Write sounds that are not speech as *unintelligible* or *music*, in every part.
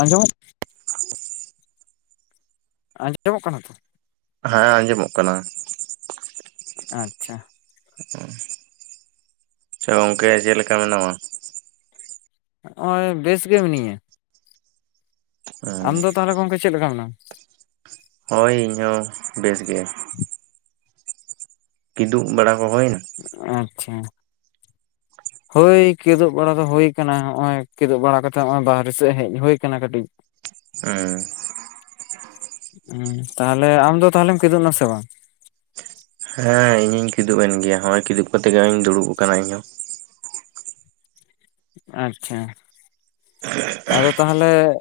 ᱟᱸᱡᱚᱢ *unintelligible* *unintelligible* ᱟᱸᱡᱚᱢᱚᱜ ᱠᱟᱱᱟ ᱛᱚ᱾ ᱦᱮᱸ ᱟᱸᱡᱚᱢᱚᱜ ᱠᱟᱱᱟ᱾ ᱟᱪᱪᱷᱟ᱾ ᱟᱪᱪᱷᱟ ᱜᱚᱝᱠᱮ ᱪᱮᱫ ᱞᱮᱠᱟ ᱢᱮᱱᱟᱢᱟ? ᱱᱚᱜᱼᱚᱭ ᱵᱮᱥ ᱜᱮ ᱢᱤᱱᱟᱹᱧᱟ᱾ ᱦᱮᱸ ᱟᱢ ᱫᱚ ᱛᱟᱦᱚᱞᱮ ᱜᱚᱝᱠᱮ ᱪᱮᱫ ᱞᱮᱠᱟ ᱢᱮᱱᱟᱢᱟ? ᱦᱳᱭ ᱤᱧ ᱦᱚᱸ ᱵᱮᱥ ᱜᱮ᱾ ᱠᱤᱫᱩᱜ ᱵᱟᱲᱟ ᱠᱚ ᱦᱳᱭᱱᱟ? ᱟᱪᱪᱷᱟ᱾ ᱦᱳᱭ ᱠᱮᱫᱳᱜ ᱵᱟᱲᱟ ᱫᱚ ᱦᱩᱭ ᱠᱟᱱᱟ ᱦᱚᱸᱜᱼᱚᱭ ᱠᱮᱫᱳᱩᱜ ᱵᱟᱲᱟ ᱠᱟᱛᱮ ᱦᱚᱸᱜᱼᱚᱭ ᱵᱟᱦᱨᱮ ᱥᱮᱫ ᱦᱮᱡ ᱦᱩᱭ ᱟᱠᱟᱱᱟ ᱠᱟᱹᱴᱤᱡ᱾ *unintelligible* ᱦᱮᱸ᱾ ᱦᱩᱸ ᱛᱟᱦᱚᱞᱮ ᱟᱢ ᱫᱚ ᱛᱟᱦᱚᱞᱮᱢ ᱠᱮᱫᱳᱜ ᱱᱟ ᱥᱮ ᱵᱟᱝ? ᱦᱮᱸ ᱤᱧᱦᱚᱧ ᱠᱤᱫᱩᱜ ᱮᱱ ᱜᱮᱭᱟ ᱱᱚᱜ-ᱚᱭ ᱠᱤᱫᱩᱜ ᱠᱟᱛᱮ ᱜᱮ ᱦᱚᱸᱜ-ᱚᱭ ᱫᱩᱲᱩᱵ ᱟᱠᱟᱱᱟ ᱤᱧᱦᱚᱸ᱾ ᱟᱪᱪᱷᱟ᱾ ᱟᱫᱚ ᱛᱟᱦᱚᱞᱮ-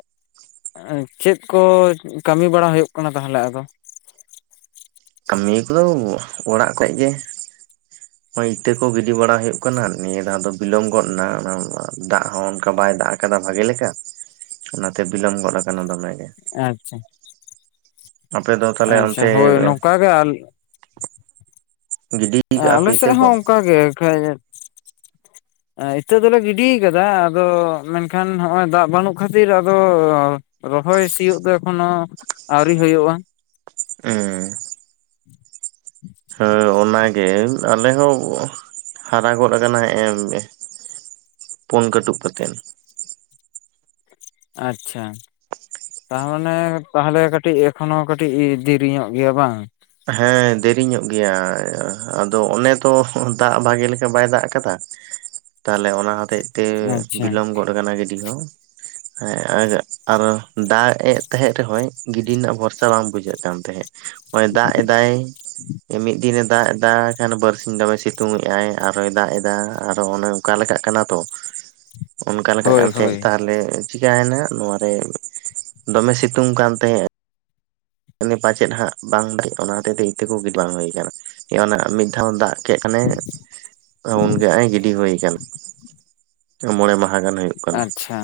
ᱪᱮᱫ ᱠᱚ ᱠᱟᱹᱢᱤ ᱵᱟᱲᱟ ᱦᱩᱭᱩᱜ ᱠᱟᱱᱟ ᱛᱟᱦᱚᱞᱮ ᱟᱫᱚ? ᱠᱟᱹᱢᱤ ᱠᱚᱫᱚ ᱚᱲᱟᱜ ᱠᱚᱨᱮ ᱜᱮ᱾ *unintelligible* ᱱᱚᱜ-ᱚᱭ ᱤᱛᱟᱹ ᱠᱚ ᱜᱤᱰᱤ ᱵᱟᱲᱟ ᱦᱩᱭᱩᱜ ᱠᱟᱱᱟ, ᱱᱤᱭᱟᱹ ᱫᱷᱟᱣ ᱫᱚ ᱵᱤᱞᱚᱢ ᱜᱚᱫ ᱱᱟ ᱚᱱᱟ-ᱚᱱᱟ ᱫᱟᱜ ᱦᱚᱸ ᱚᱱᱠᱟ ᱵᱟᱭ ᱫᱟᱜ- ᱟᱠᱟᱱᱟ ᱟᱠᱟᱫᱟ ᱵᱷᱟᱜᱮ ᱞᱮᱠᱟ, ᱚᱱᱟᱛᱮ ᱵᱤᱞᱚᱢ ᱜᱚᱫ ᱟᱠᱟᱱᱟ ᱫᱚᱢᱮ ᱜᱮ᱾ ᱟᱪᱪᱷᱟ᱾ ᱟᱯᱮ ᱫᱚ ᱛᱟᱦᱚᱞᱮ ᱟᱪᱪᱷᱟ ᱚᱱᱛᱮ ᱦᱳᱭ ᱱᱚᱝᱠᱟ ᱜᱮ ᱟᱞ- ᱜᱤᱰᱤ ᱠᱟᱜᱼᱟ ᱟᱞᱮ ᱯᱮ ᱤᱛᱟᱹ ᱥᱮᱫ ᱠᱚ? ᱦᱚᱸ ᱚᱱᱠᱟᱜᱮ ᱠᱷᱟᱡ ᱤᱛᱟᱹ ᱫᱚᱞᱮ ᱜᱤᱰᱤ ᱠᱟᱫᱟ ᱟᱫᱚ ᱢᱮᱱᱠᱷᱟᱱ ᱦᱚᱸᱜᱼᱚᱭ ᱫᱟᱜ ᱵᱟᱹᱱᱩᱜ ᱠᱷᱟᱹᱛᱤᱨ ᱟᱫᱚᱻ ᱨᱚᱦᱚᱭ ᱥᱤᱭᱳᱜ ᱫᱚ ᱮᱠᱷᱚᱱᱳ ᱟᱹᱣᱨᱤ ᱦᱩᱭᱩᱜᱼᱟ᱾ ᱦᱮᱸ ᱦᱮᱸ ᱚᱱᱟᱜᱮ, ᱟᱞᱮ ᱦᱚᱸ ᱦᱟᱨᱟ ᱜᱚᱫ ᱟᱠᱟᱱᱟ ᱦᱮᱸᱜ-ᱮ᱾ ᱯᱩᱱ ᱠᱟᱹᱴᱩᱵ ᱠᱟᱛᱮᱫ᱾ ᱟᱪᱪᱷᱟ᱾ ᱛᱟᱦᱚᱞᱮ ᱛᱟᱦᱚᱞᱮ ᱠᱟᱹᱴᱤᱡ ᱮᱠᱷᱚᱱᱚ ᱠᱟᱹᱴᱤᱡ ᱫᱤᱨᱤ ᱧᱚᱜ ᱜᱮᱭᱟ ᱵᱟᱝ? ᱦᱮᱸ ᱫᱮᱨᱤ ᱧᱚᱜ ᱜᱮᱭᱟ᱾ ᱟᱫᱚ ᱚᱱᱮ ᱛᱚ ᱫᱟᱜ ᱵᱷᱟᱜᱤ ᱞᱮᱠᱟ ᱵᱟᱭ ᱫᱟᱜ ᱟᱠᱟᱫᱟ᱾ *unintelligible* ᱛᱟᱦᱚᱞᱮ ᱚᱱᱟ ᱦᱚᱛᱮᱡ ᱛᱮ ᱟᱪᱪᱷᱟ ᱵᱤᱞᱚᱢ ᱜᱚᱫ ᱟᱠᱟᱱᱟ ᱜᱤᱰᱤ ᱦᱚᱸ᱾ *inaudible* ᱦᱮ ᱟᱨ ᱫᱟᱜ ᱮᱫ ᱛᱟᱦᱮᱸᱫ ᱨᱮᱦᱚᱸ ᱜᱤᱰᱤ ᱨᱮᱱᱟᱜ ᱵᱷᱚᱨᱥᱟ ᱵᱟᱝ ᱵᱩᱡᱷᱟᱹᱜ ᱠᱟᱱ ᱛᱟᱦᱮᱸᱫ ᱱᱚᱜ-ᱚᱭ᱾ ᱫᱟᱜ ᱮᱫᱟᱭ᱾ ᱢᱤᱫ ᱫᱤᱱᱮ ᱫᱟᱜ ᱫᱟ ᱠᱷᱟᱱ ᱵᱟᱨᱥᱤᱧ ᱫᱚᱢᱮ ᱥᱤᱛᱩᱝ ᱮᱫᱼ ᱟᱭ ᱟᱨ ᱦᱚᱭ ᱫᱟᱜ ᱮᱫᱟ ᱟᱨᱚ ᱚᱱᱮ ᱚᱱᱠᱟ ᱞᱮᱠᱟᱜ ᱠᱟᱱᱟ ᱛᱚ᱾ ᱚᱱᱠᱟ ᱞᱮᱠᱟᱜ ᱦᱳᱭ ᱠᱟᱱ ᱦᱳᱭ ᱛᱟᱦᱮᱸᱫ ᱛᱟᱦᱚᱞᱮ ᱪᱤᱠᱟᱹᱭᱮᱱᱟ ᱱᱚᱣᱟ ᱨᱮ ᱫᱚᱢᱮ ᱥᱤᱛᱩᱝ ᱠᱟᱱ ᱛᱟᱦᱮᱸᱼᱟ᱾ ᱯᱟᱪᱮᱫ ᱦᱟᱸᱜ ᱵᱟᱝ ᱫᱟᱲᱮᱜ ᱚᱱᱟ ᱦᱚᱛᱮᱡ ᱛᱮ ᱤᱛᱟᱹ ᱠᱚ ᱜᱤᱰᱤ ᱵᱟᱝ ᱦᱩᱭ ᱟᱠᱟᱱᱟ ᱚᱱᱟ ᱢᱤᱫ ᱫᱷᱟᱣ ᱫᱟᱜᱼᱼ ᱠᱮᱫ ᱠᱷᱚᱱᱮ ᱩᱱᱜᱮ ᱦᱟᱜ ᱮ ᱜᱤᱰᱤ ᱦᱩᱭ ᱠᱟᱱ᱾ ᱢᱚᱬᱮ ᱢᱟᱦᱟ ᱜᱟᱱ ᱦᱩᱭᱩᱜ ᱠᱟᱱᱟ ᱟᱪᱪᱷᱟ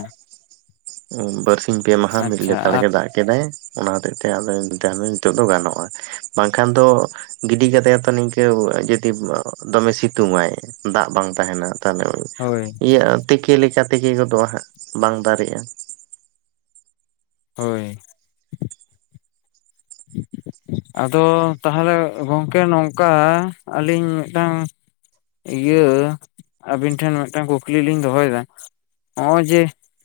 ᱵᱟᱨᱥᱤᱧ ᱯᱮ ᱢᱟᱦᱟ ᱢᱤᱫ ᱟᱪᱪᱷᱟ ᱞᱮᱛᱟᱲᱜᱮ ᱫᱟᱜ ᱮᱫ ᱠᱮᱫᱟᱭ ᱚᱱᱟ ᱦᱚᱛᱮᱡ ᱛᱮ ᱟᱫᱚ ᱱᱤᱛᱚᱜ ᱫᱚ ᱜᱟᱱᱚᱜᱼᱟ ᱵᱟᱝᱠᱷᱟᱱ ᱫᱚ- ᱜᱤᱰᱤ ᱠᱟᱛᱮ ᱦᱚᱸ ᱛᱚ ᱱᱤᱝᱠᱟᱹ ᱡᱚᱫᱤ ᱫᱚᱢᱮ ᱥᱤᱛᱩᱝ ᱟᱭ ᱫᱟᱜ ᱵᱟᱝ ᱛᱟᱦᱮᱱᱟ ᱛᱟᱦᱚᱞᱮ᱾ ᱦᱳᱭ ᱤᱭᱟᱹ ᱛᱤᱠᱤ ᱞᱮᱠᱟ ᱛᱤᱠᱤ ᱜᱚᱫᱚᱜᱼᱟ ᱦᱟᱸᱜ ᱵᱟᱝ ᱫᱟᱨᱮᱜᱼᱟ᱾ ᱦᱳᱭ᱾ *inaudible* ᱟᱫᱚ ᱛᱟᱦᱚᱞᱮ ᱜᱚᱝᱠᱮ ᱱᱚᱝᱠᱟ ᱟᱹᱞᱤᱧ ᱢᱤᱫᱴᱟᱝᱼᱼ ᱤᱭᱟᱹ ᱟᱹᱵᱤᱱ ᱴᱷᱮᱱ ᱢᱤᱫᱴᱟᱝ ᱠᱩᱠᱞᱤ ᱞᱤᱧ ᱫᱚᱦᱚᱭᱮᱫᱟ ᱱᱚᱜᱼᱚᱭ ᱡᱮ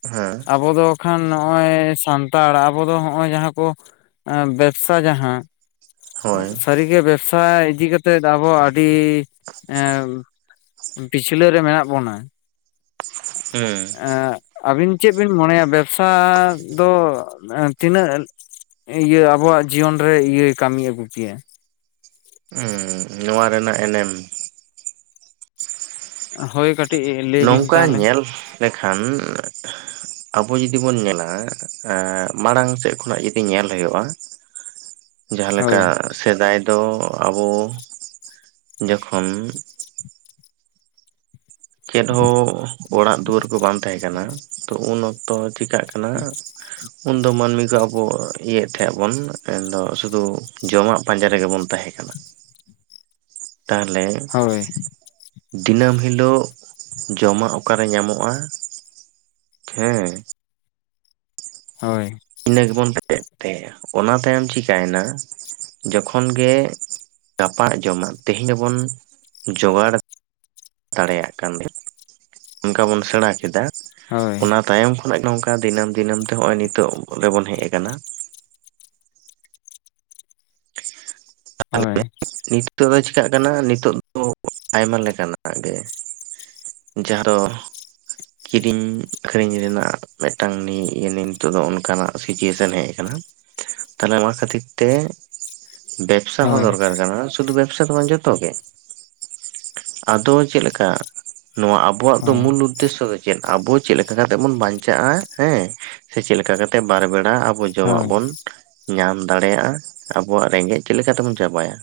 ᱦᱮᱸ ᱟᱵᱚ ᱫᱚ ᱠᱷᱟᱱ ᱱᱚᱜᱼᱚᱭ ᱥᱟᱱᱛᱟᱲ ᱟᱵᱚ ᱫᱚ ᱦᱚᱜᱼᱚᱭ ᱡᱟᱦᱟᱸ ᱠᱚ ᱵᱮᱵᱼᱼ ᱵᱮᱵᱥᱟ ᱡᱟᱦᱟᱸ ᱦᱳᱭ ᱥᱟᱹᱨᱤᱜᱮ ᱵᱮᱵᱥᱟ ᱤᱫᱤ ᱠᱟᱛᱮᱫ ᱟᱵᱚᱼᱼ ᱟᱹᱰᱤ ᱮᱸ ᱯᱤᱪᱷᱞᱟᱹ ᱨᱮ ᱢᱮᱱᱟᱜ ᱵᱚᱱᱟ ᱦᱩᱸ ᱟᱹᱵᱤᱱ ᱪᱮᱫ ᱵᱤᱱ ᱢᱚᱱᱮᱭᱟ ᱵᱮᱵᱥᱟ ᱫᱚ ᱛᱤᱱᱟᱹᱜ ᱤᱭᱟᱹ ᱟᱵᱚᱣᱟᱜ ᱡᱤᱭᱚᱱ ᱨᱮ ᱤᱭᱟᱹᱭ ᱠᱟᱹᱢᱤ ᱟᱹᱜᱩ ᱠᱮᱭᱟ ᱩᱸ ᱱᱚᱣᱟ ᱨᱮᱱᱟᱜ ᱮᱱᱮᱢ ᱦᱳᱭ ᱠᱟᱴᱤᱡ ᱱᱚᱝᱠᱟ ᱧᱮᱞ ᱞᱮᱠᱷᱟᱱ ᱟᱵᱚ ᱡᱩᱫᱤ ᱵᱚᱱ ᱧᱮᱞᱟ ᱮ ᱢᱟᱲᱟᱝ ᱥᱮᱫ ᱠᱷᱚᱱᱟᱜ ᱡᱩᱫᱤ ᱧᱮᱞ ᱦᱩᱭᱩᱜᱼᱟ *inaudible* ᱡᱟᱦᱟᱸ ᱞᱮᱠᱟ ᱥᱮᱫᱟᱭ ᱫᱚ ᱟᱵᱚ ᱡᱚᱠᱷᱚᱱ ᱪᱮᱫ ᱦᱚᱸ ᱚᱲᱟᱜ ᱫᱩᱣᱟᱹᱨ ᱠᱚ ᱵᱟᱝ ᱛᱟᱦᱮᱸ ᱠᱟᱱᱟ ᱛᱚ ᱩᱱ ᱚᱠᱛᱚ ᱪᱤᱠᱟᱹᱜ ᱠᱟᱱᱟ *unintelligible* ᱩᱱᱫᱚ ᱢᱟᱱᱢᱤ ᱠᱚ ᱟᱵᱚ ᱤᱭᱟᱹᱭᱮᱫ ᱛᱟᱦᱮᱫ ᱟᱵᱚᱱ ᱩᱱᱫᱚ ᱥᱩᱫᱷᱩ ᱡᱚᱢᱟᱜ ᱯᱟᱸᱡᱟ ᱨᱮᱜᱮ ᱵᱚᱱ ᱛᱟᱦᱮᱸ ᱠᱟᱱᱟ᱾ ᱛᱟᱦᱚᱞᱮ ᱦᱳᱭ ᱫᱤᱱᱟᱹᱢ ᱦᱤᱞᱳᱜ ᱡᱚᱢᱟᱜ ᱚᱠᱟᱨᱮ ᱧᱟᱢᱚᱜᱼᱟ? ᱴᱷᱮ ᱦᱳᱭ ᱤᱱᱟᱹ ᱜᱮᱵᱚᱱ ᱯ *unintelligible* ᱚᱱᱟ ᱛᱟᱭᱚᱢ ᱪᱤᱠᱟᱭᱮᱱᱟ ᱡᱚᱠᱷᱚᱱ ᱜᱮ ᱜᱟᱯᱟᱜ ᱡᱚᱢᱟᱜ ᱛᱮᱦᱮᱧ ᱫᱚᱵᱚᱱ ᱡᱚᱜᱟᱲᱼᱼ ᱫᱟᱲᱮᱭᱟᱜ ᱠᱟᱱ ᱜᱮ ᱚᱱᱠᱟ ᱵᱚᱱ ᱥᱮᱬᱟ ᱠᱮᱫᱟ ᱦᱳᱭ ᱚᱱᱟᱼᱼ ᱛᱟᱭᱚᱢ ᱠᱷᱚᱱᱟᱜ ᱜᱮ ᱱᱚᱝᱠᱟ ᱫᱤᱱᱟᱹᱢ ᱫᱤᱱᱟᱹᱢ ᱛᱮ ᱱᱚᱜ-ᱚᱭ ᱱᱤᱛᱚᱜ ᱨᱮᱵᱚᱱ ᱦᱮᱡ ᱟᱠᱟᱱᱟ ᱦᱳᱭ *unintelligible* ᱱᱤᱛᱚᱜ ᱫᱚ ᱪᱤᱠᱟᱹᱜ ᱠᱟᱱᱟ ᱱᱤᱛᱚᱜ ᱫᱚ ᱟᱭᱢᱟ ᱞᱮᱠᱟᱱᱟᱜ ᱜᱮ᱾ ᱡᱟᱦᱟᱸ ᱨᱮ᱾ ᱠᱤᱨᱤᱱ ᱟᱠᱷᱨᱤᱧ ᱨᱮᱱᱟᱜ ᱢᱮᱜᱴᱟᱝ ᱱᱤᱭᱩ ᱤᱭᱟᱹ ᱱᱤᱱᱛᱚᱜ ᱫᱚ ᱚᱱᱠᱟᱱᱟᱜ ᱥᱤᱪᱩᱭᱮᱥᱚᱱ ᱦᱮᱡ ᱠᱟᱱᱟ ᱛᱟᱦᱚᱞᱮ ᱚᱱᱟ ᱠᱷᱟᱹᱛᱤᱨ ᱛᱮ ᱵᱮᱠ ᱥᱟ ᱦᱚᱸ ᱦᱳᱭ ᱫᱚᱨᱠᱟᱨ ᱠᱟᱱᱟ ᱥᱩᱫᱩ ᱵᱮᱯ ᱥᱟ ᱠᱚᱢᱟ ᱡᱚᱛᱚ ᱜᱮ, ᱟᱫᱚ ᱪᱮᱜ ᱞᱮᱠᱟ ᱱᱚᱣᱟ ᱟ ᱵᱚᱣᱟᱜ ᱫᱚ ᱦᱳᱭ ᱢᱩᱞ ᱩᱫᱽᱫᱮᱥᱥᱚ ᱫᱚ ᱪᱮᱫ ᱟᱵᱚ ᱪᱮᱫ ᱞᱮᱠᱟ ᱠᱟᱛᱮᱜ ᱵᱚᱱ ᱵᱟᱧᱪᱟᱜᱼᱟ ᱦᱮᱸ ᱥᱮ ᱪᱮᱫ ᱞᱮᱠᱟ ᱠᱟ ᱛᱮ ᱵᱟᱨ ᱵᱮᱲᱟ ᱟᱵᱚ ᱡᱚᱢᱟᱜ ᱦᱳᱭ ᱵᱚᱱ ᱧᱟᱢ ᱫᱟᱲᱮᱭᱟᱜᱼᱟ ᱟᱵᱚᱣᱟᱜ ᱨᱮᱸᱜᱮᱡ ᱪᱮᱫ ᱞᱮᱠᱟ ᱛᱮᱵᱚᱱ ᱪᱟᱵᱟᱭᱟ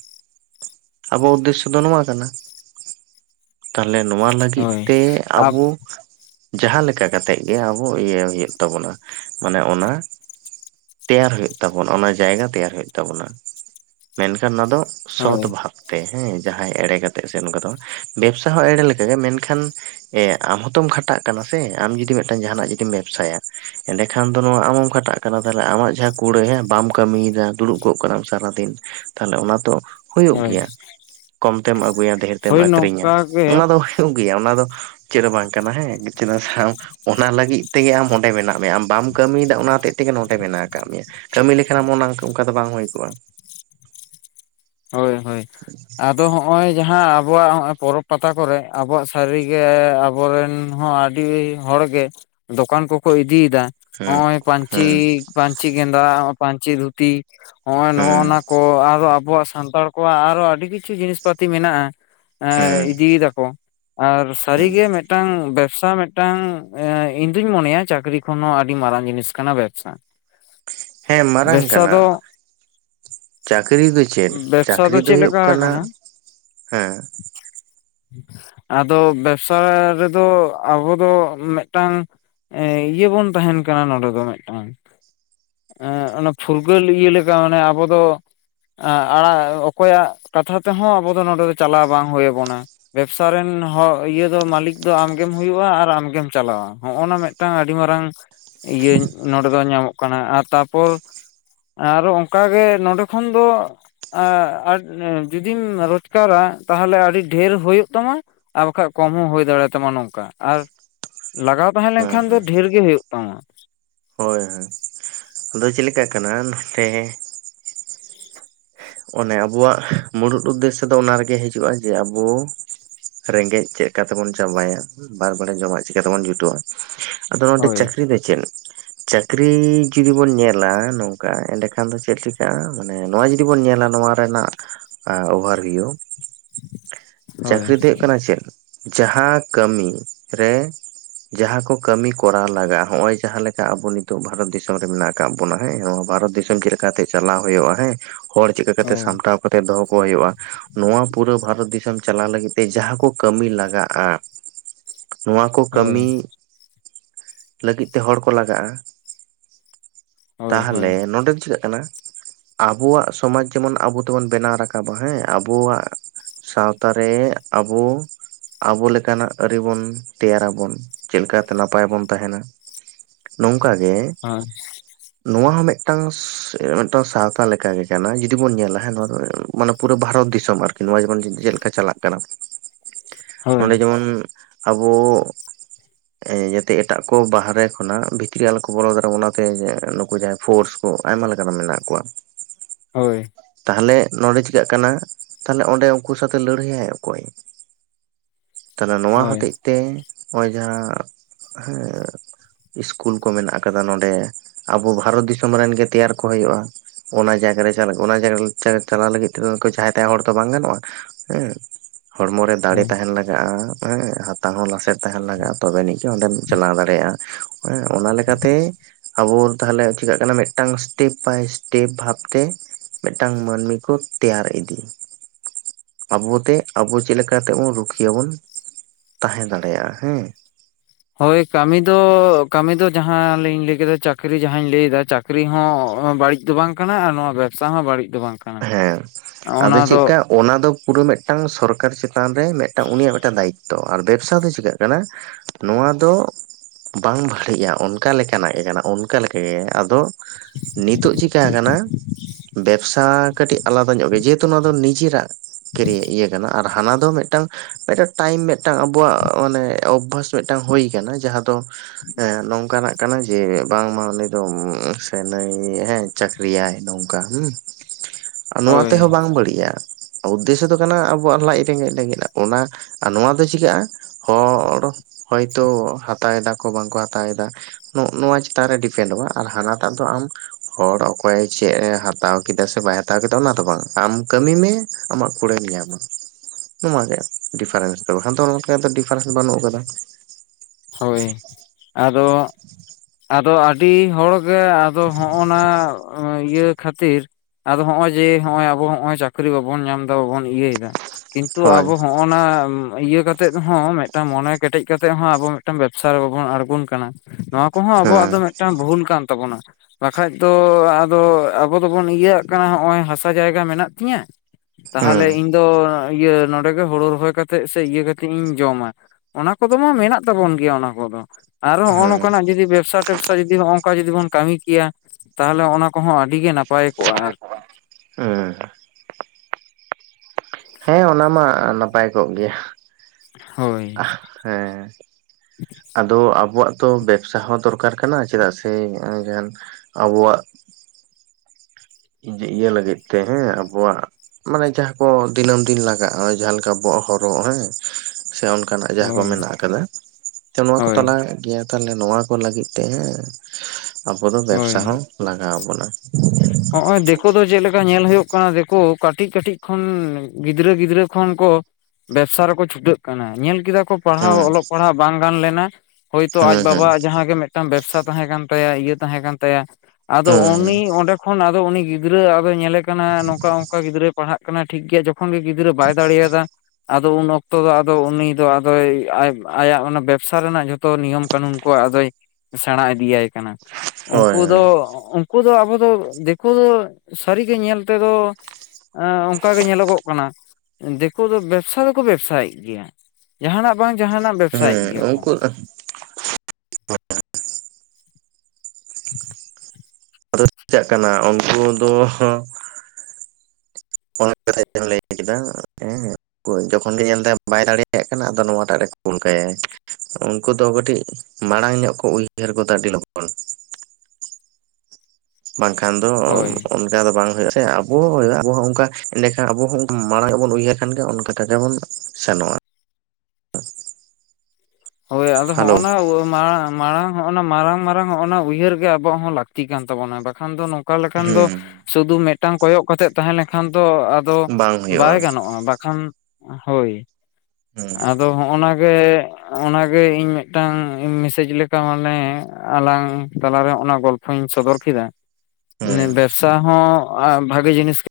ᱟᱵᱚ ᱩᱫᱽᱫᱮᱥᱥᱚ ᱫᱚ ᱱᱚᱣᱟ ᱠᱟᱱᱟ᱾ ᱛᱟᱦᱚᱞᱮ ᱱᱚᱣᱟ ᱞᱟᱹᱜᱤᱫ ᱦᱳᱭ ᱛᱮ ᱟᱵ ᱟᱵᱚ ᱡᱟᱦᱟᱸ ᱞᱮᱠᱟ ᱠᱟᱛᱮᱜ ᱜᱮ ᱟᱵᱚ ᱤᱭᱟᱹ ᱦᱩᱭᱩᱜ ᱛᱟᱵᱚᱱᱟ᱾ ᱢᱟᱱᱮ ᱚᱱᱟ ᱛᱮᱭᱟᱨ ᱦᱳᱭᱳᱜ ᱛᱟᱵᱚᱱᱟ ᱚᱱᱟ ᱡᱟᱭᱜᱟ ᱛᱮᱭᱟᱨ ᱦᱳᱭᱳᱜ ᱛᱟᱵᱚᱱᱟ ᱢᱮᱱ ᱠᱷᱟᱱ ᱚᱱᱟ ᱫᱚ ᱥᱚᱛ ᱦᱳᱭ ᱵᱷᱟᱵᱽ ᱛᱮ ᱦᱮᱸ ᱡᱟᱦᱟᱸᱭ ᱮᱲᱮ ᱠᱟᱛᱮᱫ ᱥᱮ ᱱᱚᱠᱟ ᱫᱚ ᱵᱮᱵᱥᱟ ᱦᱚᱸ ᱮᱲᱮ ᱞᱮᱠᱟ ᱜᱮ ᱢᱮᱱ ᱠᱷᱟᱱ ᱮ ᱟᱢ ᱦᱚᱛᱚᱢ ᱠᱷᱟᱴᱟᱜ ᱠᱟᱱᱟ ᱥᱮ ᱟᱢ ᱡᱩᱫᱤ ᱢᱮᱫ ᱴᱟᱝ ᱡᱟᱦᱟᱱᱟᱜ ᱡᱩᱫᱤᱢ ᱵᱮᱵᱥᱟᱭᱟ ᱮᱸᱰᱮ ᱠᱷᱟᱱ ᱫᱚ ᱱᱚᱣᱟ ᱟᱢᱮᱢ ᱠᱷᱟᱴᱟᱜ ᱠᱟᱱᱟ ᱛᱟᱦᱚᱞᱮ ᱟᱢᱟᱜ ᱡᱟᱦᱟᱸ ᱠᱩᱲᱟᱹᱭ ᱦᱮ ᱵᱟᱢ ᱠᱟᱹᱢᱤ ᱮᱫᱟ ᱫᱩᱲᱩᱵ ᱠᱚᱸᱜ ᱠᱟᱱᱟᱢ ᱥᱟᱨᱟ ᱫᱤᱱ ᱛᱟᱦᱚᱞᱮ ᱚᱱᱟ ᱛᱚ ᱦᱩᱭᱩᱜ ᱦᱳᱭ ᱜᱮᱭᱟ ᱠᱚᱢ ᱛᱮᱢ ᱟᱹᱜᱩᱭᱟ ᱰᱷᱮᱨ ᱛᱮᱢ ᱦᱳᱭ ᱟᱠᱷᱨᱤᱧᱟ ᱱᱚᱝᱠᱟ ᱜᱮ ᱚᱱᱟ ᱫᱚ ᱦᱩᱭᱩᱜ ᱜᱮᱭᱟ ᱚᱱᱟ ᱫᱚ᱾ ᱪᱮᱫ ᱦᱚᱸ ᱵᱟᱝ ᱠᱟᱱᱟ ᱦᱮᱸ *unintelligible* ᱚᱱᱟ ᱞᱟᱹᱜᱤᱫ ᱛᱮᱜᱮ ᱟᱢ ᱦᱚᱸᱰᱮ ᱢᱮᱱᱟᱜ ᱢᱮᱭᱟ ᱟᱢ ᱵᱟᱢ ᱠᱟᱹᱢᱤ ᱫᱟ ᱚᱱᱟ ᱦᱚᱛᱮᱡ ᱛᱮᱜᱮ ᱱᱚᱰᱮ ᱢᱮᱱᱟᱜ ᱟᱠᱟᱜ ᱢᱮᱭᱟ᱾ ᱠᱟᱹᱢᱤ ᱞᱮᱠᱷᱟᱱ ᱚᱱᱟ ᱚᱱᱠᱟ ᱚᱱᱠᱟ ᱫᱚ ᱵᱟᱝ ᱦᱩᱭ ᱠᱚᱜᱼᱟ᱾ ᱦᱳᱭ ᱦᱳᱭ ᱟᱫᱚ ᱦᱚᱸᱜᱼᱚᱭ ᱡᱟ ᱦᱮᱸ ᱟᱵᱚᱣᱟᱜ ᱦᱚᱸᱜᱼᱚᱭ ᱯᱚᱨᱚᱵᱽ ᱯᱟᱛᱟ ᱠᱚᱨᱮ ᱟᱵᱚᱣᱟᱜ ᱥᱟᱹᱨᱤ ᱜᱮ ᱟᱵᱚᱨᱮᱱ ᱦᱚᱸ ᱟᱹᱰᱤ ᱦᱚᱲ ᱜᱮ ᱫᱚᱠᱟᱱ ᱠᱚᱠᱚ ᱤᱫᱤᱭ ᱫᱟ᱾ ᱦᱩᱸ ᱦᱚᱸᱜᱼᱚᱭ ᱯᱟᱹᱧᱪᱤ ᱦᱩᱸ ᱯᱟᱹᱧᱪᱤ ᱜᱮᱸᱫᱟᱜ ᱯᱟᱹᱧᱪᱤ ᱫᱷᱩᱛᱤ ᱦᱚᱸᱜᱼᱚᱭ ᱱᱚᱣᱟ ᱦᱩᱸ ᱚᱱᱟ ᱠᱚ ᱟᱨᱚ ᱟᱵᱚᱣᱟᱜ ᱥᱟᱱᱛᱟᱲ ᱠᱚᱣᱟᱜ ᱟᱨᱚ ᱟᱹᱰᱤ ᱠᱤᱪᱷᱩ ᱡᱤᱱᱤᱥ ᱯᱟᱹᱛᱤ ᱢᱮᱱᱟᱜᱼᱟ, ᱦᱩᱸ ᱮᱸ ᱫᱤᱭ ᱫᱟᱠᱚ ᱟᱨ ᱥᱟᱹᱨᱤ ᱦᱩᱸ ᱜᱮ ᱢᱮᱜ ᱴᱟᱝ ᱵᱮᱵᱥᱟ ᱢᱮᱜ ᱴᱟᱝ ᱮᱸ ᱤᱧ ᱫᱩᱧ ᱢᱚᱱᱮᱭᱟ ᱪᱟᱹᱠᱨᱤ ᱠᱷᱚᱱ ᱦᱚᱸ ᱟᱹᱰᱤ ᱢᱟᱨᱟᱝ ᱡᱤᱱᱤᱥ ᱠᱟᱱᱟ ᱵᱮᱵᱥᱟ᱾ *inaudible* ᱦᱮᱸ ᱢᱟᱨᱟᱝ ᱠᱟᱱᱟ ᱪᱟᱹᱠᱨᱤ ᱫᱚ ᱪᱮᱫ ᱵᱮᱵᱽᱥᱟ ᱪᱟᱹᱠᱨᱤ ᱫᱚ ᱪᱮᱫ ᱦᱩᱭᱩᱜ ᱞᱮᱠᱟ ᱠᱟᱱᱟ ᱦᱮᱸ᱾ ᱟᱫᱚ ᱵᱮᱵᱽᱥᱟ ᱨᱮᱫᱚ ᱟᱵᱚ ᱫᱚ ᱢᱮᱜ ᱴᱟᱝ ᱮ ᱤᱭᱟᱹ ᱵᱚᱱ ᱛᱟᱦᱮᱱ ᱠᱟᱱᱟ ᱱᱚᱰᱮ ᱫᱚ ᱢᱮᱜ ᱴᱟᱝ ᱮᱸᱜ ᱚᱱᱟ ᱯᱷᱩᱨᱜᱟᱹᱞ ᱤᱭᱟᱹ ᱞᱮᱠᱟ ᱢᱟᱱᱮ ᱟᱵᱚ ᱫᱚ ᱮᱸ ᱟᱲᱟᱜ ᱚᱠᱚᱭᱟᱜ ᱠᱟᱛᱷᱟ ᱛᱮᱦᱚᱸ ᱟᱵᱚ ᱫᱚ ᱱᱚᱰᱮ ᱫᱚ ᱪᱟᱞᱟᱣ ᱵᱟᱝ ᱦᱳᱭ ᱟᱵᱚᱱᱟ᱾ ᱵᱮᱵᱽᱥᱟ ᱨᱮᱱ ᱦᱚ ᱤᱭᱟᱹ ᱫᱚ ᱢᱟᱹᱞᱤᱠ ᱫᱚ ᱟᱢᱜᱮᱢ ᱦᱩᱭᱩᱜᱼᱟ ᱟᱨ ᱟᱢᱜᱮᱢ ᱪᱟᱞᱟᱣ-ᱟ᱾ ᱦᱚᱜᱼᱚ ᱱᱟ ᱢᱮᱜ ᱴᱟᱝ ᱟᱹᱰᱤ ᱢᱟᱨᱟᱝ ᱤᱭᱟᱹ ᱱᱚᱰᱮ ᱫᱚ ᱧᱟᱢᱚᱜ ᱠᱟᱱᱟ ᱟᱨ ᱛᱟᱨᱯᱚᱨ ᱟᱨᱚ ᱚᱱᱠᱟ ᱜᱮ ᱱᱚᱰᱮ ᱠᱷᱚᱱ ᱫᱚ ᱟᱸ ᱟᱡᱽ ᱡᱩᱫᱤᱢ ᱨᱚᱪᱠᱟᱨᱟ ᱛᱟᱦᱚᱞᱮ ᱟᱹᱰᱤ ᱰᱷᱮᱨ ᱦᱳᱭᱳᱜ ᱛᱟᱢᱟ᱾ ᱟ ᱵᱟᱠᱷᱟᱡ ᱠᱚᱢ ᱦᱚᱸ ᱦᱳᱭ ᱫᱟᱲᱮ ᱟᱛᱟᱢᱟ ᱱᱚᱝᱠᱟ᱾ ᱟᱨ ᱞᱟᱜᱟᱣ ᱛᱟᱦᱮᱸ ᱦᱮᱸ ᱞᱮᱱᱠᱷᱟᱱ ᱫᱚ ᱦᱮᱸ ᱰᱷᱮᱨ ᱜᱮ ᱦᱳᱭᱳᱜ ᱛᱟᱢᱟ᱾ ᱦᱳᱭ ᱦᱳᱭ᱾ ᱟᱫᱚ ᱪᱮᱫ ᱞᱮᱠᱟ ᱠᱟᱱᱟ ᱱᱚᱦ-ᱰᱮ ᱚᱱᱮ ᱟᱵᱚᱣᱟᱜ ᱢᱩᱲᱩᱫ ᱩᱫᱽᱫᱮᱥᱥᱚ ᱫᱚ ᱚᱱᱟ ᱨᱮᱜᱮ ᱦᱤᱡᱩᱜᱼᱟ ᱡᱮ ᱟᱵᱚ ᱨᱮᱸᱜᱮᱡ ᱪᱮᱫᱠᱟ ᱞᱮᱠᱟ ᱛᱮ ᱵᱚᱱ ᱪᱟᱵᱟᱭᱟ ᱵᱟᱨ ᱵᱮᱲᱟ ᱡᱚᱢᱟᱜ ᱪᱤᱠᱟᱹ ᱛᱮᱵᱚᱱ ᱡᱩᱴᱟᱹᱣᱼᱟ᱾ ᱟᱫᱚ ᱚᱰᱮ ᱦᱳᱭ ᱪᱟᱹᱠᱨᱤ ᱫᱚ ᱪᱮᱱ? ᱪᱟᱹᱠᱨᱤ ᱡᱩᱫᱤ ᱵᱚᱱ ᱧᱮᱞᱟ ᱱᱚᱝᱠᱟ ᱮᱸᱰᱮ ᱠᱷᱟᱱ ᱫᱚ ᱪᱮᱫ ᱪᱤᱠᱟᱹᱜᱼᱟ ᱢᱟᱱᱮ ᱱᱚᱣᱟ ᱡᱩᱫᱤ ᱵᱚᱱ ᱧᱮᱞ ᱚᱱᱟ ᱱᱚᱣᱟ ᱨᱮᱱᱟᱜ ᱮ ᱚᱵᱷᱟᱨ ᱦᱤᱭᱩ ᱦᱳᱭ ᱪᱟᱹᱠᱨᱤ ᱫᱚ ᱦᱩᱭᱩᱜ ᱠᱟᱱᱟ ᱪᱮᱫ? ᱡᱟᱦᱟᱸ ᱠᱟᱹᱢᱤ ᱨᱮ ᱡᱟᱦᱟᱸ ᱠᱚ ᱠᱟᱹᱢᱤ ᱠᱚᱨᱟᱣ ᱞᱟᱜᱟᱜᱼᱟ ᱦᱚᱜᱼᱚᱭ ᱡᱟᱦᱟᱸ ᱞᱮᱠᱟ ᱟᱵᱚ ᱱᱤᱛᱚᱜ ᱵᱷᱟᱨᱚᱛ ᱫᱤᱥᱚᱢ ᱨᱮ ᱢᱮᱱᱟᱜ ᱠᱟᱜ ᱵᱚᱱᱟ ᱦᱮ ᱚ ᱵᱷᱟᱨᱚᱛ ᱫᱤᱥᱚᱢ ᱪᱮᱞᱠᱟ ᱛᱮ ᱪᱟᱞᱟᱣ ᱦᱳᱭᱳᱜᱼᱟ ᱦᱮᱸ, ᱦᱚᱲ ᱪᱮᱫᱠᱟ ᱠᱟᱛᱮ ᱦᱳᱭ ᱥᱟᱢᱴᱟᱣ ᱠᱟᱛᱮ ᱫᱚᱦᱚ ᱠᱚ ᱦᱩᱭᱩᱜᱼᱟ ᱱᱚᱣᱟ ᱯᱩᱨᱟᱹ ᱵᱷᱟᱨᱚᱛ ᱫᱤᱥᱚᱢ ᱪᱟᱞᱟᱣ ᱞᱟᱹᱜᱤᱫ ᱛᱮ ᱡᱟᱦᱟᱸ ᱠᱚ ᱠᱟᱹᱢᱤ ᱞᱟᱜᱟᱜᱼᱟ *inaudible* ᱱᱚᱣᱟ ᱠᱚ ᱠᱟᱹᱢᱤ ᱦᱳᱭ ᱞᱟᱹᱜᱤᱫ ᱛᱮ ᱦᱚᱲ ᱠᱚ ᱞᱟᱜᱟᱜᱼᱟ ᱦᱳᱭ ᱛᱟᱦᱞᱮ ᱦᱳᱭ ᱱᱚᱰᱮ ᱫᱚ ᱪᱤᱠᱟᱹᱜ ᱠᱟᱱᱟ ᱟᱵᱚᱣᱟᱜ ᱥᱚᱢᱟᱡ ᱡᱮᱢᱚᱱ ᱟᱵᱚ ᱛᱮᱵᱚᱱ ᱵᱮᱱᱟᱣ ᱨᱟᱠᱟᱵ ᱟ ᱦᱮᱸ ᱟᱵᱚᱣᱟᱜ ᱥᱟᱶᱛᱟ ᱨᱮ ᱟᱵᱚ ᱟᱵᱚ ᱞᱮᱠᱟ ᱱᱟᱜ ᱟᱹᱨᱤ ᱵᱚᱱ ᱛᱮᱭᱟᱨ ᱟᱵᱚᱱ ᱪᱮᱫ ᱞᱮᱠᱟᱛᱮ ᱱᱟᱯᱟᱭ ᱵᱚᱱ ᱛᱟᱦᱮᱱᱟ ᱱᱚᱝᱠᱟ ᱜᱮ ᱱᱚᱣᱟ ᱦᱚᱸ ᱢᱮᱫ ᱴᱟᱝ ᱢᱮᱫ ᱴᱟᱝ ᱥᱟᱶᱛᱟ ᱞᱮᱠᱟ ᱜᱮ *unintelligible* ᱡᱩᱫᱤ ᱵᱚᱱ ᱧᱮᱞᱟ ᱦᱮᱸ ᱢᱟᱱᱮ ᱯᱩᱨᱟᱹ ᱵᱷᱟᱨᱚᱛ ᱫᱤᱥᱚᱢ ᱟᱨᱠᱤ ᱱᱚᱣᱟ ᱡᱮᱢᱚᱱ ᱪᱮᱫ ᱞᱮᱠᱟ ᱪᱟᱞᱟᱜ ᱠᱟᱱᱟ ᱱᱚᱰᱮ ᱦᱳᱭ ᱡᱮᱢᱚᱱ ᱟᱵᱚ ᱮᱸᱻ ᱡᱟᱛᱮ ᱮᱴᱟᱜ ᱠᱚ ᱵᱟᱦᱨᱮ ᱠᱷᱚᱱᱟᱜ ᱵᱷᱤᱛᱨᱤ ᱟᱞᱚ ᱠᱚ ᱵᱚᱞᱚ ᱫᱟᱲᱮᱜ ᱚᱱᱟᱛᱮ ᱡᱮ‌ ᱮᱸ ᱱᱩᱠᱩ ᱡᱟᱦᱟᱸᱭ ᱯᱷᱳᱨᱥᱼᱼ ᱠᱚ ᱟᱭᱢᱟ ᱞᱮᱠᱟ ᱫᱚ ᱢᱮᱱᱟᱜ ᱠᱚᱣᱟ᱾ ᱦᱳᱭ᱾ ᱛᱟᱦᱚᱞᱮ ᱱᱚᱸᱰᱮ ᱪᱤᱠᱟᱜ ᱠᱟᱱᱟ ᱛᱟᱦᱞᱮ ᱚᱸᱰᱮ ᱩᱱᱠᱩ ᱥᱟᱶᱛᱮ ᱞᱟᱹᱲᱦᱟᱹ *unintelligible* ᱠᱚᱭ? ᱛᱟᱦᱚᱞᱮ ᱱᱚᱣᱟ ᱦᱳᱭ ᱦᱚᱛᱮᱡ ᱛᱮ ᱱᱚᱜᱼᱚᱸᱭ ᱡᱟᱦᱟᱸ ᱦᱮᱸᱼᱼ ᱤᱥᱠᱩᱞ ᱠᱚ ᱢᱮᱱᱟᱜ ᱟᱠᱟᱫᱟ ᱱᱚᱰᱮ ᱟᱵᱚ ᱵᱷᱟᱨᱚᱛ ᱫᱤᱥᱚᱢ ᱨᱮᱱ ᱜᱮ ᱛᱮᱭᱟᱨ ᱠᱚ ᱦᱚᱭᱩᱜ-ᱟ᱾ ᱚᱱᱟ ᱡᱟᱭᱜᱟ ᱨᱮᱼᱼ *unintelligible* ᱠᱚ ᱚᱱᱟ ᱡᱟᱭᱜᱟ ᱨᱮᱞ ᱪᱟᱞ ᱪᱟᱞᱟᱣ ᱞᱟᱹᱜᱤᱫ ᱛᱮᱫᱚ ᱠᱩ ᱡᱟᱦᱟᱸᱭ ᱛᱟᱦᱟᱸᱭ ᱦᱚᱲ ᱫᱚ ᱵᱟᱝ ᱜᱟᱱᱚᱜ-ᱟ ᱦᱮᱸ ᱦᱚᱲᱢᱚ ᱨᱮ ᱫᱟᱲᱮ ᱦᱳᱭ ᱛᱟᱦᱮᱸᱱ ᱞᱟᱜᱟᱜ-ᱟ᱾ ᱦᱮᱸ ᱦᱟᱛᱟᱝ ᱦᱚᱸ ᱞᱟᱥᱮᱨ ᱛᱟᱦᱮ ᱞᱟᱜᱟ ᱟ ᱛᱚᱵᱮ ᱟᱹᱱᱤᱡ ᱜᱮ ᱚᱸᱰᱮᱢ ᱪᱟᱞᱟᱣ ᱫᱟᱲᱮᱭᱟᱜᱼᱟ ᱦᱮ ᱚᱱᱟ ᱞᱮᱠᱟᱛᱮ ᱟᱵᱚ ᱵᱚᱱ ᱛᱟᱦᱚᱞᱮ ᱪᱤᱠᱟᱜ ᱠᱟᱱᱟ ᱢᱮᱜᱴᱟᱝ ᱮᱥᱴᱮᱯ ᱵᱟᱭ ᱮᱥᱴᱮᱯ ᱵᱷᱟᱵᱽ ᱛᱮᱼᱼ ᱢᱤᱫᱴᱟᱝ ᱢᱟᱹᱱᱢᱤ ᱠᱚ ᱛᱮᱭᱟᱨ ᱤᱫᱤᱜ᱾ ᱟᱵᱚ ᱛᱮ ᱟᱵᱚ ᱪᱮᱜ ᱞᱮᱠᱟ ᱛᱮ ᱵᱩᱱ ᱨᱩᱠᱷᱤᱭᱟᱹ ᱵᱩᱱ ᱛᱟᱦᱮᱸ ᱫᱟᱲᱮᱭᱟᱜ-ᱟ ᱦᱮᱸ᱾ ᱦᱚᱭ ᱠᱟᱢᱤ ᱫᱚ ᱠᱟᱢᱤ ᱫᱚ ᱡᱟᱦᱟᱸ ᱞᱤᱧ ᱞᱟᱹᱭ ᱠᱮᱫᱟ ᱪᱟᱠᱨᱤ ᱡᱟᱦᱟᱸᱧ ᱞᱟᱹᱭ ᱫᱟ ᱪᱟᱠᱼᱼ ᱪᱟᱹᱠᱨᱤ ᱦᱚᱸ ᱵᱟᱲᱤᱡ ᱫᱚ ᱵᱟᱝ ᱠᱟᱱᱟ ᱟᱨ ᱱᱚᱣᱟ ᱵᱮᱵᱽᱥᱟ ᱦᱚᱸ ᱵᱟᱲᱤᱡ ᱫᱚ ᱵᱟᱝ ᱠᱟᱼᱼ ᱦᱮᱸ ᱟᱫᱚ ᱪᱮᱜ ᱠᱟᱼᱼ ᱚᱱᱟ ᱫᱚ ᱯᱩᱨᱟᱹ ᱢᱤᱫᱴᱟᱝ ᱥᱚᱨᱠᱟᱨ ᱪᱮᱛᱟᱱ ᱨᱮ ᱢᱤᱫᱴᱟᱝ ᱩᱱᱤᱭᱟᱜ ᱢᱤᱫᱴᱟᱝ ᱫᱟᱭᱤᱛᱛᱚ ᱟᱨ ᱵᱮᱵᱽᱥᱟ ᱫᱚ ᱪᱤᱠᱟᱜ ᱠᱟᱱᱟᱼᱼ ᱱᱚᱣᱟ ᱫᱚ ᱵᱟᱝ ᱵᱷᱟᱞᱤᱭᱟ ᱚᱱᱠᱟ ᱞᱮᱠᱟ ᱱᱟᱜ ᱜᱮ ᱠᱟᱱᱟ ᱚᱱᱠᱟ ᱞᱮᱠᱟ ᱜᱮ ᱟᱫᱚᱼᱼ ᱱᱤᱛᱩᱜ ᱪᱤᱠᱟ ᱟᱠᱟᱱᱟ ᱵᱮᱵᱽᱥᱼᱼ ᱟᱸᱻ ᱠᱟᱹᱴᱤᱡ ᱟᱞᱟᱫᱟ ᱧᱚᱜ ᱜᱮᱭᱟ ᱡᱮ ᱦᱮᱛᱩ ᱱᱚᱣᱟ ᱫᱚ ᱱᱤᱡᱮᱨᱟᱜ ᱠᱮᱨᱤᱭᱟᱹ ᱤᱭᱟᱹ ᱠᱟᱱᱟ ᱟᱨ ᱦᱟᱱᱟ ᱫᱚ ᱢᱮᱜᱴᱟᱝᱼᱼ ᱢᱤᱫᱴᱟᱝ ᱴᱟᱭᱤᱢ ᱢᱤᱫᱴᱟᱝ ᱟᱵᱚᱣᱟᱜ ᱢᱟᱱᱮ ᱚᱵᱷᱟᱥ ᱢᱤᱫᱴᱟᱝ ᱦᱩᱭ ᱠᱟᱱᱟ ᱡᱟᱦᱟᱸ ᱫᱚᱼᱼ ᱦᱮᱸ ᱱᱚᱝᱠᱟ ᱱᱟᱜᱼᱼ ᱠᱟᱱᱟ ᱡᱮ ᱵᱟᱝ ᱢᱟ ᱩᱱᱤ ᱫᱚᱻᱢᱮ ᱥᱮ ᱱᱟᱹᱭ ᱦᱮᱸ ᱪᱟᱹᱠᱨᱤ ᱭᱟᱭ ᱱᱚᱝᱠᱟ ᱦᱩᱸ᱾ ᱟᱨ ᱱᱚᱣᱟ ᱦᱳᱭ ᱛᱮᱦᱚᱸ ᱵᱟᱝ ᱵᱟᱹᱲᱤᱡ-ᱟ᱾ ᱩᱫᱽᱫᱮᱥᱚ ᱫᱚ ᱠᱟᱱᱟ ᱟᱵᱚᱣᱟᱜ ᱞᱟᱡ ᱨᱮᱸᱜᱮᱡ ᱞᱟᱹᱜᱤᱫ ᱚᱱᱟ ᱱᱚᱶᱟ ᱫᱚ ᱪᱤᱠᱟᱜ-ᱟ᱾ ᱦᱚᱲ ᱦᱚᱭᱛᱚ ᱦᱟᱛᱟᱭ ᱫᱟᱠᱚ ᱵᱟᱝ ᱠᱚ ᱦᱟᱛᱟ ᱭᱮᱫᱟ᱾ ᱱᱚᱜ-ᱱᱚᱣᱟ ᱪᱮᱛᱟᱱ ᱨᱮ ᱰᱤᱯᱮᱱᱰᱚᱜ-ᱟ ᱟᱨ ᱦᱟᱱᱟ ᱴᱟᱜ ᱫᱚ ᱟᱢ ᱦᱚᱲ ᱚᱠᱚᱭ ᱪᱮᱜ ᱮ ᱦᱟᱛᱟᱣᱼᱼ ᱠᱮᱫᱟ ᱥᱮ ᱵᱟᱭ ᱦᱟᱛᱟᱣ ᱠᱮᱫᱟ ᱚᱱᱟ ᱫᱚ ᱵᱟᱝ ᱟᱢ ᱠᱟᱹᱢᱤ ᱢᱮ ᱟᱢᱟᱜ ᱠᱩᱲᱟᱹ ᱮᱭᱢ ᱧᱟᱢᱟ᱾ ᱱᱚᱣᱟ ᱜᱮ ᱰᱤᱯᱷᱟᱨᱮᱱᱥ ᱫᱚ ᱵᱟᱠᱷᱟᱱ ᱛᱚ ᱱᱚᱝᱠᱟ ᱫᱚ ᱰᱤᱯᱷᱟᱨᱮᱱᱥ ᱵᱟᱹᱱᱩᱜ ᱟᱠᱟᱫᱟ᱾ ᱦᱳᱭ ᱟᱫᱚᱼᱼ ᱟᱫᱚ ᱟᱹᱰᱤ ᱦᱚᱲ ᱜᱮ ᱟᱫᱚ ᱦᱚᱸᱜ-ᱚᱱᱟ ᱤᱭᱟᱹ ᱠᱷᱟᱹᱛᱤᱨᱼᱼ ᱟᱫᱚ ᱦᱚᱸᱜ-ᱚᱭ ᱡᱮ ᱦᱚᱸᱜ-ᱚᱭ ᱟᱵᱚ ᱦᱚᱸᱜ-ᱚᱭ ᱪᱟᱠᱨᱤ ᱵᱟᱵᱚᱱ ᱧᱟᱢ ᱫᱟ ᱵᱟᱵᱚᱱ ᱤᱭᱟᱹᱭᱮᱫᱟ ᱠᱤᱱᱛᱩ ᱦᱳᱭ ᱟᱵᱚ ᱦᱚᱸᱼᱼ ᱚᱱᱟ ᱩᱢ‌ ᱤᱭᱟᱹ ᱠᱟᱛᱮᱫ ᱦᱚᱸ ᱢᱤᱫᱴᱟᱝ ᱢᱚᱱᱮ ᱠᱮᱴᱮᱡ ᱠᱟᱛᱮᱜ ᱦᱚᱸ ᱟᱵᱚ ᱢᱤᱫᱴᱟᱝ ᱵᱮᱵᱽᱥᱟ ᱨᱮ ᱵᱟᱵᱚᱱ ᱟᱬᱜᱚᱱ ᱠᱟᱱᱟ᱾ ᱱᱚᱣᱟ ᱠᱚᱦᱚᱸ ᱟᱵᱚᱣᱟᱜ ᱫᱚ ᱦᱮᱸ ᱢᱮᱜᱴᱟᱝ ᱵᱷᱩᱞ ᱠᱟᱱ ᱛᱟᱵᱚᱱᱟ᱾ ᱵᱟᱠᱷᱟᱡ ᱫᱚ ᱟᱫᱚ ᱟᱵᱚ ᱫᱚᱵᱚᱱ ᱤᱭᱟᱹᱜ ᱠᱟᱱᱟ ᱦᱚᱸᱜ-ᱚᱭ ᱦᱟᱥᱟ ᱡᱟᱭᱜᱟ ᱢᱮᱱᱟᱜ ᱛᱤᱧᱟᱼᱼᱹ ᱛᱟᱦᱚᱞᱮ ᱦᱮᱸ ᱤᱧ ᱫᱚ ᱤᱭᱟᱹ ᱱᱚᱱᱰᱮ ᱜᱮ ᱦᱩᱲᱩ ᱨᱚᱦᱚᱭ ᱠᱟᱛᱮᱜ ᱥᱮ ᱤᱭᱟᱹ ᱠᱟᱛᱮᱜ ᱤᱧ ᱡᱚᱢᱟ᱾ ᱚᱱᱟ ᱠᱚᱫᱚ ᱢᱟ ᱢᱮᱱᱟᱜ ᱛᱟᱵᱚᱱ ᱜᱮᱭᱟ ᱚᱱᱟ ᱠᱚᱫᱚ ᱟᱨ ᱦᱚᱸᱜ-ᱚ ᱦᱮᱸ ᱱᱚᱝᱠᱟ ᱱᱟᱜ ᱡᱩᱫᱤᱼᱼ ᱵᱮᱵᱽᱥᱟ ᱴᱮᱯᱥᱟ ᱡᱩᱫᱤ ᱱᱚᱜ-ᱚᱝᱠᱟ ᱡᱩᱫᱤ ᱵᱚᱱ ᱠᱟᱢᱤ ᱠᱮᱭᱟ ᱛᱟᱦᱚᱞᱮ ᱚᱱᱟ ᱠᱚᱦᱚᱸ ᱟᱰᱤ ᱜᱮ ᱱᱟᱯᱼᱼ *unintelligible* ᱦᱮᱸ ᱚᱱᱟ ᱢᱟ ᱱᱟᱯᱟᱭ ᱠᱚᱜ ᱜᱮᱭᱟ ᱦᱳᱭ ᱟ ᱦᱮᱸ᱾ ᱟᱫᱚ ᱟᱵᱚᱣᱟᱜ ᱛᱚ ᱵᱮᱵᱽᱥᱟ ᱦᱚᱸ ᱫᱚᱨᱠᱟᱨ ᱠᱟᱱᱟ ᱪᱮᱫᱟᱜ ᱥᱮ ᱮᱸ ᱡᱟᱦᱟᱸᱱᱼᱼ ᱟᱵᱚᱣᱟᱜᱼᱼ ᱡᱮ ᱤᱭᱟᱹ ᱞᱟᱹᱜᱤᱫ ᱛᱮ ᱦᱮᱸ ᱟᱵᱚᱣᱟᱜᱼᱼ ᱢᱟᱱᱮ ᱡᱟᱦᱟᱸ ᱠᱚ ᱫᱤᱱᱟᱹᱢ ᱫᱤᱱ ᱞᱟᱜᱟᱜ- ᱟ ᱡᱟᱦᱟᱸ ᱞᱮᱠᱟ ᱟᱵᱚᱣᱟᱜ ᱦᱚᱨᱚᱜ ᱦᱮᱸ᱾ ᱥᱮ ᱚᱱᱠᱟ ᱱᱟᱜ ᱡᱟᱦᱟᱸ ᱠᱚ ᱦᱳᱭ ᱢᱮᱱᱟᱜ ᱟᱠᱟᱫᱟ ᱛᱚ ᱱᱚᱶᱟ ᱠᱚ ᱦᱳᱭ ᱛᱟᱞᱟ ᱜᱮᱸᱭᱫ ᱼᱼ ᱛᱟᱦᱚᱞᱮ ᱱᱚᱣᱟ ᱠᱚ ᱞᱟᱜᱤᱫ ᱛᱮ ᱦᱮᱸ ᱟᱵᱚ ᱫᱚ ᱵᱮᱵᱽᱥᱟ ᱦᱳᱭ᱾ ᱦᱚᱸ ᱞᱟᱜᱟᱣ ᱵᱚᱱᱟ᱾ ᱱᱚᱜ-ᱚᱭ ᱫᱮᱠᱚ ᱫᱚ ᱡᱮᱞᱮᱠᱼᱼ ᱠᱚ ᱧᱮᱞ ᱦᱩᱭᱩᱜ ᱠᱟᱱᱟ ᱫᱮᱠᱚ ᱠᱟᱹᱴᱤᱡ ᱠᱟᱹᱴᱤᱡ ᱠᱷᱚᱱ ᱜᱤᱫᱽᱨᱟᱹ ᱜᱤᱫᱽᱨᱟᱹ ᱠᱷᱚᱱ ᱠᱚᱼᱼ ᱵᱮᱵᱽᱥᱟ ᱨᱮᱠᱚ ᱪᱷᱩᱴᱟᱹᱜ ᱠᱟᱱᱟ ᱧᱮᱞ ᱠᱮᱫᱟ ᱠᱚᱼᱼ ᱚᱞ ᱯᱟᱲᱦᱟᱣ ᱦᱩᱸ ᱚᱞᱚᱜ ᱯᱟᱲᱦᱟᱜ ᱵᱟᱝ ᱜᱟᱱ ᱞᱮᱱᱟ ᱦᱳᱭ ᱛᱚ ᱟᱡ ᱦᱩᱸ ᱦᱩᱸ ᱵᱟᱵᱟᱣᱟᱜ ᱡᱟᱦᱟᱸ ᱜᱮ ᱢᱤᱫ ᱢᱤᱫᱴᱟᱝ ᱵᱮᱵᱽᱥᱟ ᱛᱟᱦᱮᱸ ᱠᱟᱱ ᱛᱟᱭᱟ ᱤᱭᱟᱹ ᱛᱟᱦᱮᱸ ᱠᱟᱱ ᱛᱟᱭᱟ ᱟᱫᱚ ᱦᱩᱸ ᱦᱩᱸ ᱩᱱᱤ ᱚᱸᱰᱮ ᱛᱚᱠᱷᱚᱱ ᱟᱫᱚ ᱩᱱᱤ ᱜᱤᱫᱽᱨᱟᱹ ᱟᱫᱚᱭ ᱧᱮᱞᱮ ᱠᱟᱱᱟ ᱱᱚᱝᱠᱟ ᱚᱱᱠᱟ ᱜᱤᱫᱽᱨᱟᱹᱭ ᱯᱟᱲᱦᱟᱜ ᱠᱟᱱᱟ ᱴᱷᱤᱠ ᱜᱮᱭᱟ ᱡᱚᱠᱷᱚᱱ ᱜᱮ ᱜᱤᱫᱽᱨᱟᱹ ᱵᱟᱭ ᱫᱟᱲᱮ ᱭᱟᱫᱟ ᱟᱫᱚ ᱩᱱ ᱚᱠᱛᱚ ᱫᱚ ᱟᱫᱚ ᱩᱱᱤ ᱫᱚ ᱟᱫᱚ ᱟᱭᱟᱜ ᱚᱱᱟ ᱵᱮᱵᱽᱥᱟ ᱨᱮᱱᱟᱜ ᱡᱚᱛᱚ ᱛᱚ ᱱᱤᱭᱚᱢ ᱠᱟᱱᱩᱱ ᱠᱚ ᱟᱫᱚᱭ ᱥᱮᱬᱟ ᱤᱫᱤᱭᱟᱭ ᱠᱟᱱᱟ ᱦᱳᱭ ᱩᱱᱠᱩ ᱦᱳᱭ ᱫᱚ ᱩᱱᱠᱩ ᱫᱚ ᱟᱵᱚ ᱫᱚ ᱫᱤᱠᱳ ᱫᱚ ᱥᱟᱹᱨᱤᱜᱮ ᱧᱮᱞ ᱛᱮᱫᱚ ᱚᱱᱠᱟ ᱜᱮ ᱧᱮᱞᱚᱜᱚᱜ ᱠᱟᱱᱟ ᱫᱤᱠᱩ ᱫᱚ ᱵᱮᱵᱽᱥᱟ ᱫᱚᱠᱚ ᱵᱮᱵᱽᱥᱟᱭᱮᱫ ᱜᱮᱭᱟ ᱡᱟᱦᱟᱸᱱᱟᱜ ᱵᱟᱝ ᱡᱟᱦᱟᱸᱱᱟᱜ ᱵᱮᱵᱽᱥᱟᱭᱮᱫ ᱦᱮᱸ ᱜᱮᱭᱟ ᱠᱚ ᱩᱱᱠᱩ *inaudible* ᱪᱟᱜ ᱠᱟᱱᱟ ᱩᱱᱠᱩ ᱫᱚ ᱚᱱᱟ ᱠᱟᱛᱷᱟ ᱜᱤᱵᱮᱱ ᱞᱟᱹᱭ ᱠᱮᱫᱟ ᱮᱸᱜ᱾ ᱦᱳᱭ ᱡᱚᱠᱷᱚᱱ ᱜᱮ ᱧᱮᱞ ᱫᱟᱭ ᱵᱟᱭ ᱫᱟᱲᱮᱭᱟᱜ ᱠᱟᱱᱟ ᱟᱫᱚ ᱱᱚᱣᱟ ᱴᱟᱜ ᱨᱮ ᱠᱩᱞ ᱠᱟᱭᱟᱭ ᱩᱱᱠᱩ ᱫᱚ ᱠᱟᱹᱴᱤᱡᱼᱼ ᱢᱟᱲᱟᱝ ᱧᱚᱜ ᱠᱚ ᱩᱭᱦᱟᱹᱨ ᱜᱚᱫᱟ ᱟᱹᱰᱤ ᱞᱚᱜᱚᱱ ᱵᱟᱝᱠᱷᱟᱱ ᱫᱚ ᱦᱳᱭ ᱚᱱᱠᱟ ᱫᱚ ᱵᱟᱝ ᱦᱳᱭᱳᱜᱼᱟ ᱥᱮ ᱟᱵᱚ ᱦᱚᱸ ᱟᱵᱚ ᱦᱚᱸ ᱚᱱᱠᱟ ᱮᱸᱰᱮᱠᱷᱟᱱ ᱟᱵᱚ ᱢᱟᱲᱟᱝ ᱨᱮᱵᱚᱱ ᱩᱭᱦᱟᱹᱨᱟ ᱠᱷᱟᱱ ᱚᱱᱠᱟ ᱴᱟᱠᱟ ᱵᱚᱱ ᱥᱮᱱᱚᱜᱼᱟ ᱦᱸ *inaudible* ᱦᱳᱭ ᱟᱫᱚ ᱦᱚᱜ-ᱚ ᱱᱟ ᱢᱟᱲᱟᱝ ᱢᱟᱲᱟᱝ ᱦᱚᱜᱼᱱᱟ ᱢᱟᱨᱟᱝ ᱢᱟᱨᱟᱝ ᱦᱚᱜᱼᱚ ᱱᱟ ᱩᱭᱦᱟᱹᱨ ᱜᱮ ᱟᱵᱚᱣᱟᱜ ᱦᱚᱸ ᱞᱟᱹᱠᱛᱤ ᱠᱟᱱ ᱛᱟᱵᱚᱱᱟ ᱵᱟᱠᱷᱟᱱ ᱫᱚ ᱱᱚᱝᱠᱟ ᱚᱠᱟ ᱞᱮᱠᱟᱱ ᱫᱚ ᱦᱩᱸ ᱥᱩᱫᱷᱩ ᱢᱤᱫᱴᱟᱝ ᱠᱚᱭᱚᱜ ᱠᱟᱛᱮᱜ ᱛᱟᱦᱮᱸ ᱞᱮᱱᱠᱷᱟᱱ ᱫᱚ ᱫᱚ ᱵᱟᱝ ᱦᱩᱭᱩᱜᱼᱟ ᱵᱟᱭ ᱜᱟᱱᱚᱜᱼᱟ ᱵᱟᱠᱷᱟᱱ ᱦᱳᱭ ᱦᱩᱸ ᱟᱫᱚ ᱦᱚᱜᱼᱚ ᱱᱟ ᱜᱮ ᱚᱱᱟ ᱜᱮ ᱤᱧ ᱢᱤᱫ ᱴᱟᱝ ᱢᱮᱥᱮᱡᱽ ᱞᱮᱠᱟ ᱢᱟᱱᱮ ᱟᱞᱟᱝ ᱛᱟᱞᱟᱨᱮ ᱚᱱᱟ ᱜᱚᱞᱯᱚ ᱠᱷᱚᱱᱧ ᱥᱚᱫᱚᱨ ᱠᱮᱫᱟ ᱦᱩᱸ ᱵᱮᱵᱥᱟ ᱦᱚᱸ ᱵᱷᱟᱜᱮ ᱡᱤᱱᱤᱥ ᱠᱟᱱᱟ